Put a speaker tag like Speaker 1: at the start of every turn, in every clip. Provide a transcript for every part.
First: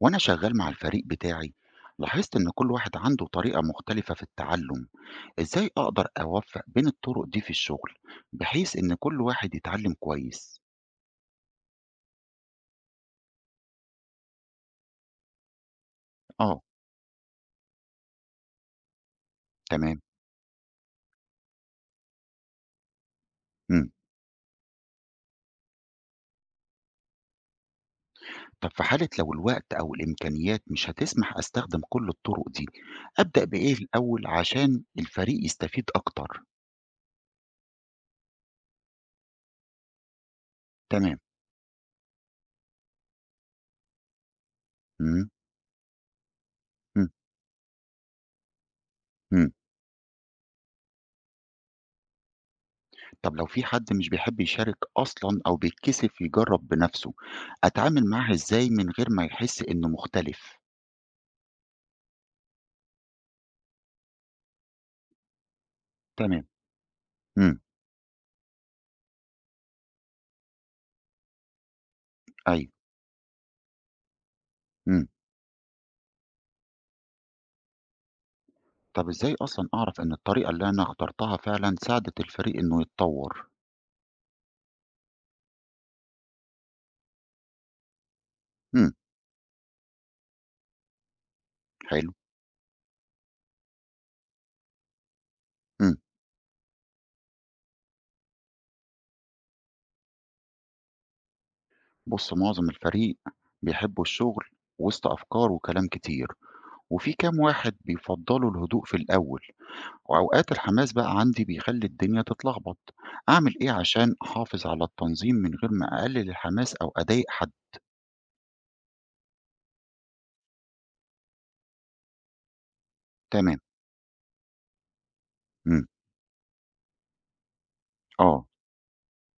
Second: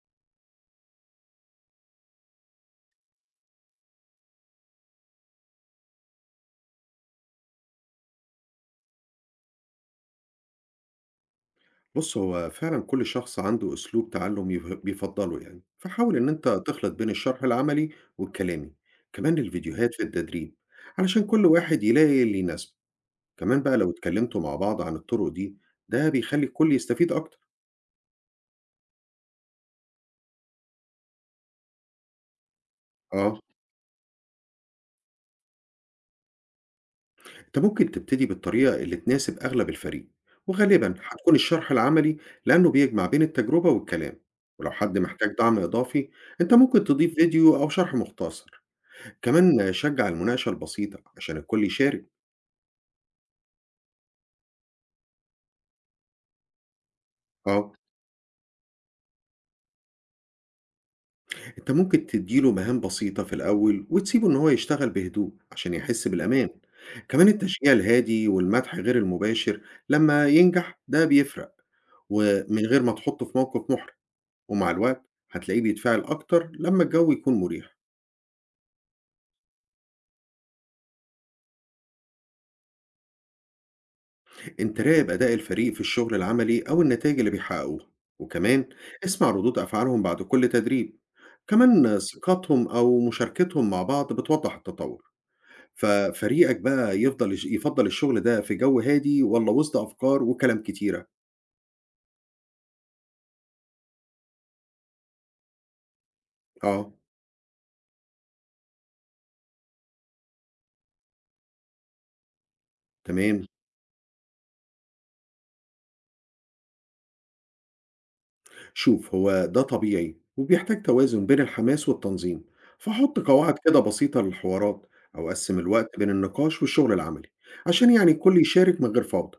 Speaker 1: وأنا شغال مع الفريق بتاعي لاحظت إن كل واحد عنده طريقة مختلفة في التعلم، إزاي أقدر أوفق بين الطرق دي في الشغل بحيث إن كل واحد يتعلم كويس؟
Speaker 2: بُص، هو فعلًا كل شخص عنده أسلوب تعلُّم بيفضّله يعني، فحاول إن أنت
Speaker 1: آه.
Speaker 2: تخلِط بين الشرح العملي والكلامي، كمان الفيديوهات
Speaker 1: تمام.
Speaker 2: في التدريب، علشان كل واحد يلاقي اللي يناسبه، كمان بقى
Speaker 1: مم.
Speaker 2: لو اتكلّمتوا مع بعض عن الطُرق دي، ده بيخلّي الكل يستفيد أكتر.
Speaker 1: طب في حالة لو الوقت أو الإمكانيات مش هتسمح أستخدم كل الطرق دي،
Speaker 2: آه،
Speaker 1: أبدأ بإيه الأول عشان الفريق يستفيد أكتر؟
Speaker 2: أنت ممكن تبتدي بالطريقة اللي تناسب أغلب الفريق، وغالبًا
Speaker 1: تمام.
Speaker 2: هتكون الشرح العملي لإنه بيجمع بين التجربة والكلام، ولو حد
Speaker 1: مم.
Speaker 2: محتاج دعم إضافي، أنت ممكن
Speaker 1: مم.
Speaker 2: تضيف فيديو أو شرح مختصر.
Speaker 1: مم.
Speaker 2: كمان شجّع المناقشة البسيطة عشان الكل يشارك،
Speaker 1: طب لو في حد مش بيحب يشارك أصلا أو بيتكسف يجرب بنفسه،
Speaker 2: آه،
Speaker 1: أتعامل معاه إزاي من غير ما يحس إنه مختلف؟
Speaker 2: أنت ممكن تدّي له مهام بسيطة في الأول وتسيبه إن هو يشتغل بهدوء عشان يحس
Speaker 1: تمام.
Speaker 2: بالأمان، كمان
Speaker 1: إمم.
Speaker 2: التشجيع الهادي والمدح غير المباشر لمّا ينجح ده بيفرق، ومن
Speaker 1: أيوه.
Speaker 2: غير ما تحطه في موقف محرج، ومع الوقت
Speaker 1: إمم.
Speaker 2: هتلاقيه بيتفاعل أكتر لمّا الجو يكون مريح.
Speaker 1: طَب إزاي أصلًا أعرف إن الطريقة اللي أنا اخترتها فعلًا ساعدت الفريق إنه يتطوّر؟
Speaker 2: أنت راقب أداء الفريق في الشغل العملي أو النتائج اللي بيحققوها، وكمان
Speaker 1: إمم.
Speaker 2: اسمع ردود أفعالهم بعد كل تدريب، كمان
Speaker 1: حلو.
Speaker 2: ثقتهم أو مشاركتهم مع بعض بتوضح التطور.
Speaker 1: إمم.
Speaker 2: ففريقك بقى يفضل الشغل ده في جو هادي ولا وسط أفكار وكلام كتيرة؟
Speaker 1: بُص، معظم الفريق بيحبّوا الشغل وِسط أفكار وكلام كتير،
Speaker 2: آه،
Speaker 1: وفي كام واحد بيفضّلوا الهدوء في الأول، وأوقات الحماس بقى عندي بيخلّي الدنيا تتلخبط،
Speaker 2: تمام،
Speaker 1: أعمل إيه عشان أحافظ على التنظيم من غير ما أقلّل الحماس أو أضايق حد؟
Speaker 2: شوف هو ده طبيعي وبيحتاج توازن بين الحماس والتنظيم، فحط قواعد
Speaker 1: تمام.
Speaker 2: كده بسيطة للحوارات أو قسم
Speaker 1: إمم.
Speaker 2: الوقت بين النقاش والشغل العملي عشان يعني الكل
Speaker 1: آه.
Speaker 2: يشارك من غير فوضى.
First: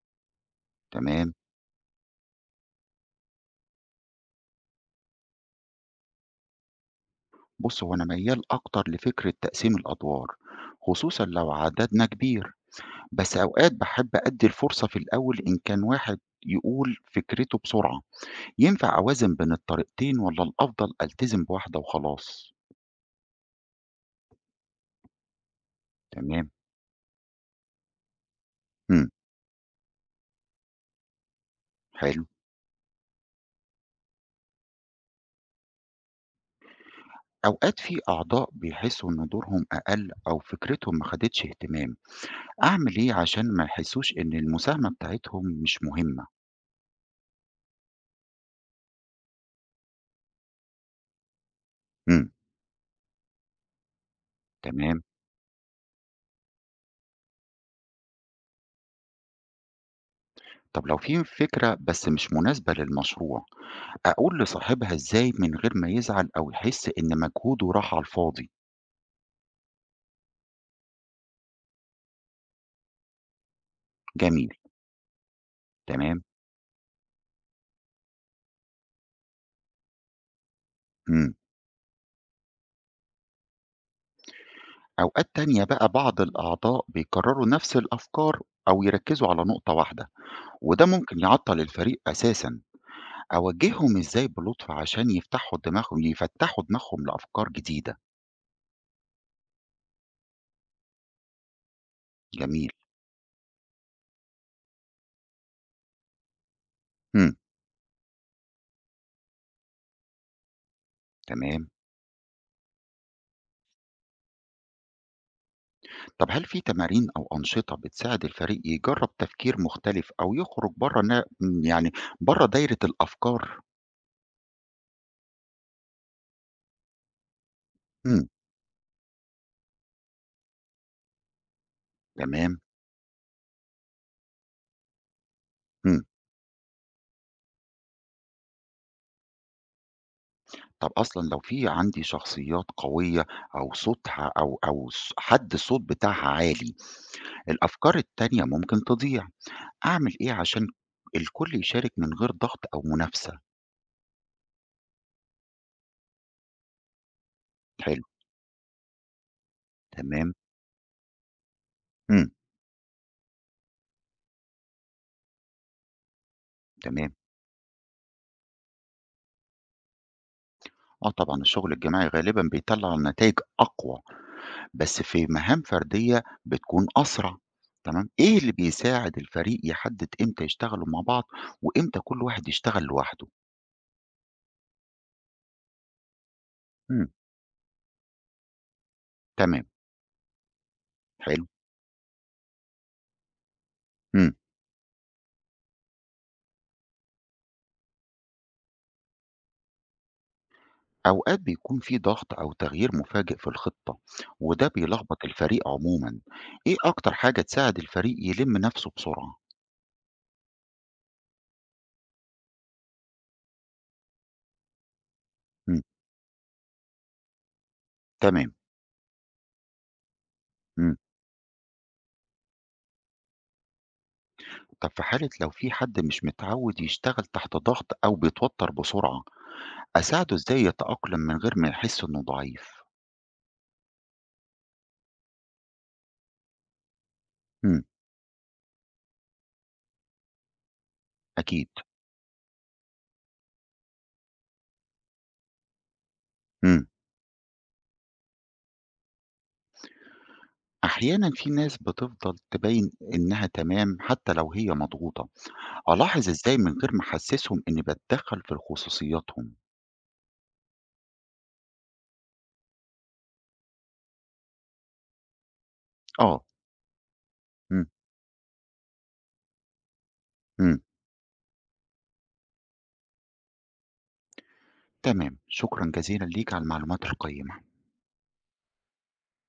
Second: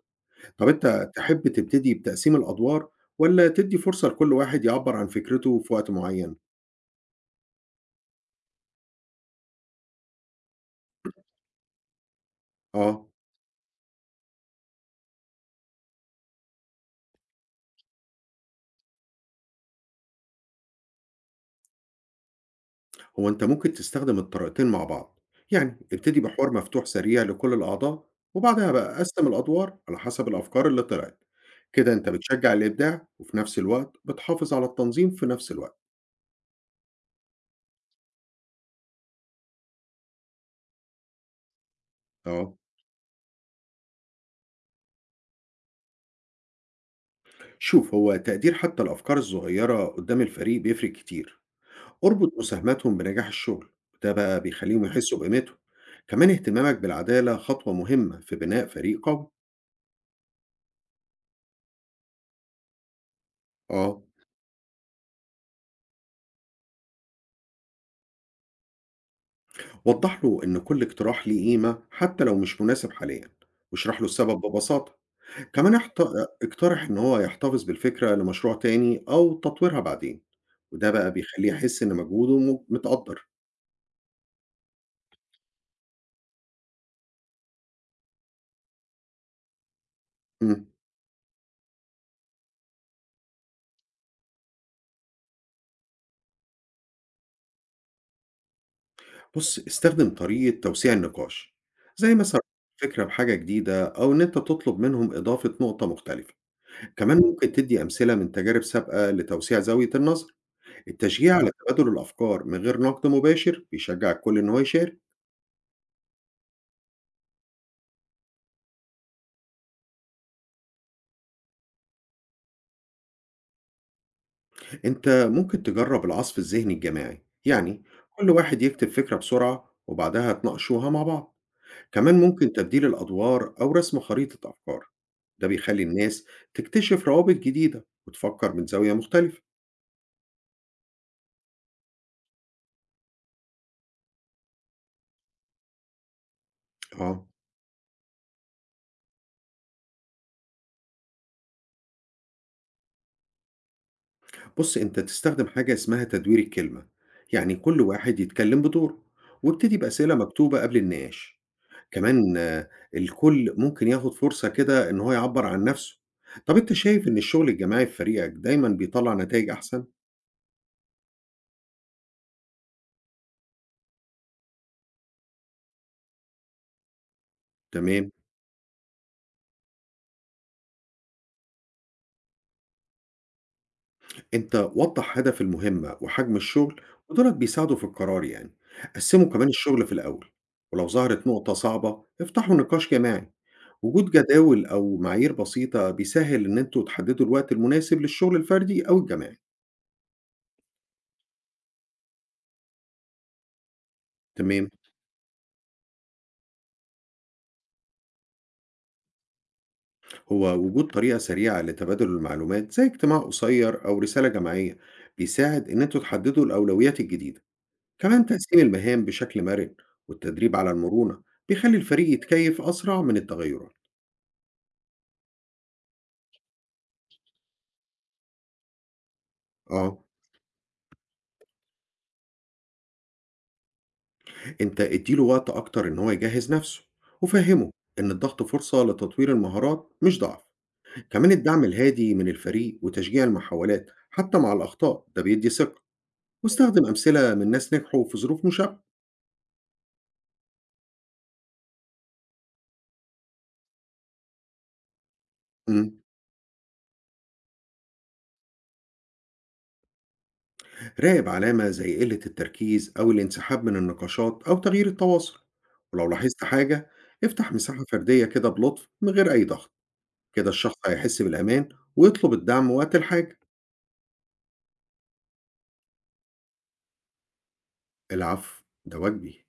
Speaker 2: طب أنت
Speaker 1: تمام.
Speaker 2: تحب تبتدي بتقسيم الأدوار والّا تدّي فرصة لكل واحد يعبّر عن فكرته في وقت معيّن؟
Speaker 1: بُص، هو أنا ميّال أكتر لفكرة تقسيم الأدوار، خصوصًا لو عددنا كبير،
Speaker 2: آه،
Speaker 1: بس أوقات باحب أدّي الفرصة في الأول إن كان واحد يقول فكرته بسرعة. ينفع أوازن بين الطريقتين والّا الأفضل ألتزم بواحدة وخلاص؟
Speaker 2: هو أنت ممكن تستخدم الطريقتين مع بعض، يعني ابتدي
Speaker 1: تمام.
Speaker 2: بحوار مفتوح سريع لكل الأعضاء، وبعدها بقى
Speaker 1: إمم.
Speaker 2: قسّم الأدوار على حسب الأفكار اللي طلعت، كده أنت
Speaker 1: حلو.
Speaker 2: بتشجّع الإبداع وفي نفس الوقت بتحافظ على التنظيم في نفس الوقت،
Speaker 1: أوقات في أعضاء بيحسّوا إن دورهم أقل أو فكرتهم ما خدتش اهتمام،
Speaker 2: آه،
Speaker 1: أعمل إيه عشان ما يحسّوش إن المساهمة بتاعتهم مش مهمة؟
Speaker 2: شوف هو تقدير حتى الأفكار الصغيّرة قدّام الفريق بيفرق كتير.
Speaker 1: إمم.
Speaker 2: اربط مساهماتهم بنجاح الشغل، ده بقى بيخليهم
Speaker 1: تمام.
Speaker 2: يحسوا بقيمته. كمان اهتمامك بالعدالة خطوة مهمة في بناء فريق قوي.
Speaker 1: طب لو في فكرة بس مش مناسبة للمشروع،
Speaker 2: اه،
Speaker 1: أقول لصاحبها إزاي من غير ما يزعل أو يحس إن مجهوده راح على الفاضي؟
Speaker 2: وضح له ان كل اقتراح ليه قيمة حتى لو مش مناسب حاليا، واشرح له السبب
Speaker 1: جميل.
Speaker 2: ببساطة. كمان
Speaker 1: تمام.
Speaker 2: اقترح ان هو يحتفظ بالفكرة لمشروع تاني او تطويرها بعدين، وده بقى
Speaker 1: إمم.
Speaker 2: بيخليه يحس ان مجهوده متقدر.
Speaker 1: أوقات تانية بقى بعض الأعضاء بيكرروا نفس الأفكار أو يركزوا على نقطة واحدة،
Speaker 2: مم.
Speaker 1: وده ممكن يعطل الفريق أساسًا. أوجههم إزاي بلطف عشان يفتحوا دماغهم لأفكار جديدة؟
Speaker 2: بص استخدم طريقة توسيع النقاش، زي مثلا
Speaker 1: جميل.
Speaker 2: فكرة بحاجة جديدة أو إن أنت تطلب منهم إضافة نقطة مختلفة، كمان
Speaker 1: إمم.
Speaker 2: ممكن تدّي أمثلة من تجارب سابقة لتوسيع زاوية النظر. التشجيع على
Speaker 1: تمام.
Speaker 2: تبادل الأفكار من غير نقد مباشر بيشجّع الكل إن هو يشارك.
Speaker 1: طب هل في تمارين أو أنشطة بتساعد الفريق يجرب تفكير مختلف أو يخرج برّه نا يعني برّه دايرة الأفكار؟
Speaker 2: أنت ممكن تجرّب العصف الذهني الجماعي، يعني
Speaker 1: إمم.
Speaker 2: كل واحد يكتب فكرة بسرعة وبعدها تناقشوها مع بعض. كمان ممكن
Speaker 1: تمام.
Speaker 2: تبديل الأدوار أو رسم خريطة أفكار، ده بيخلّي
Speaker 1: إمم.
Speaker 2: الناس تكتشف روابط جديدة وتفكّر من زاوية مختلفة.
Speaker 1: طب أصلًا لو في عندي شخصيات قوية أو صوتها أو حد الصوت بتاعها عالي،
Speaker 2: آه،
Speaker 1: الأفكار التانية ممكن تضيع، أعمل إيه عشان الكل يشارك من غير ضغط أو منافسة؟
Speaker 2: بُص أنت تستخدم حاجة اسمها تدوير الكلمة، يعني كل
Speaker 1: حلو.
Speaker 2: واحد يتكلم بدوره وابتدي بأسئلة
Speaker 1: تمام.
Speaker 2: مكتوبة قبل النقاش.
Speaker 1: إمم.
Speaker 2: كمان الكل ممكن ياخد فرصة كده إن هو يعبّر عن نَفْسه. طَب أنت شايف
Speaker 1: تمام.
Speaker 2: إن الشغل الجماعي في فريقك دايمًا بيطلّع نتايج أحسن؟
Speaker 1: آه، طبعًا الشغل الجماعي غالبًا بيطلّع نتايج أقوى، بس في مهام فردية بتكون أسرع. تمام.
Speaker 2: تمام،
Speaker 1: إيه اللي بيساعد الفريق يحدد إمتى يشتغلوا مع بعض وإمتى كل واحد يشتغل لوحده؟
Speaker 2: أنت وضّح هدف المهمة وحجم الشغل
Speaker 1: إمم.
Speaker 2: ودولَة بيساعدوا في القرار يعني. قسّموا كمان
Speaker 1: تمام.
Speaker 2: الشغل في الأول، ولو ظهرت
Speaker 1: حلو.
Speaker 2: نقطة صعبة افتحوا نقاش جماعي. وجود
Speaker 1: إمم.
Speaker 2: جداول أو معايير بسيطة بيسهّل إن أنتم تحددوا الوقت المناسب للشغل الفردي أو الجماعي.
Speaker 1: أوقات بيكون في ضغط أو تغيير مفاجئ في الخطة وده
Speaker 2: تمام.
Speaker 1: بيلخبط الفريق عموما. إيه أكتر حاجة تساعد الفريق يلم نفسه بسرعة؟
Speaker 2: هو وجود طريقة سريعة لتبادل المعلومات زي اجتماع قصير أو رسالة جماعية بيساعد
Speaker 1: مم.
Speaker 2: إن أنتوا تحددوا الأولويات الجديدة، كمان
Speaker 1: تمام.
Speaker 2: تقسيم المهام بشكل مرن والتدريب على
Speaker 1: مم.
Speaker 2: المرونة بيخلي الفريق يتكيف أسرع من التغيرات.
Speaker 1: طب في حالة لو في حد مش متعود يشتغل تحت ضغط أو بيتوتر بسرعة،
Speaker 2: آه،
Speaker 1: أساعده إزاي يتأقلم من غير ما يحس إنه ضعيف؟
Speaker 2: أنت اديله وقت أكتر إن هو يجهز نفسه وفهمه
Speaker 1: مم.
Speaker 2: إن الضغط فرصة لتطوير المهارات مش ضعف. كمان الدعم
Speaker 1: أكيد.
Speaker 2: الهادي من الفريق وتشجيع المحاولات حتى مع الأخطاء ده بيدي ثقة،
Speaker 1: مم.
Speaker 2: واستخدم أمثلة من ناس نجحوا في ظروف مشابهة.
Speaker 1: أحيانا في ناس بتفضل تبين إنها تمام حتى لو هي مضغوطة،
Speaker 2: مم.
Speaker 1: ألاحظ إزاي من غير ما أحسسهم إني بتدخل في خصوصياتهم؟
Speaker 2: راقب علامة زي قلة التركيز أو الانسحاب من النقاشات أو تغيير التواصل، ولو لاحظت
Speaker 1: آه.
Speaker 2: حاجة افتح
Speaker 1: مم.
Speaker 2: مساحة فردية كده بلطف من غير أي ضغط، كده الشخص
Speaker 1: مم.
Speaker 2: هيحس بالأمان ويطلب الدعم وقت الحاجة.
Speaker 1: تمام، شكرًا جزيلًا ليك على المعلومات القيّمة.
Speaker 2: العفو، ده واجبي.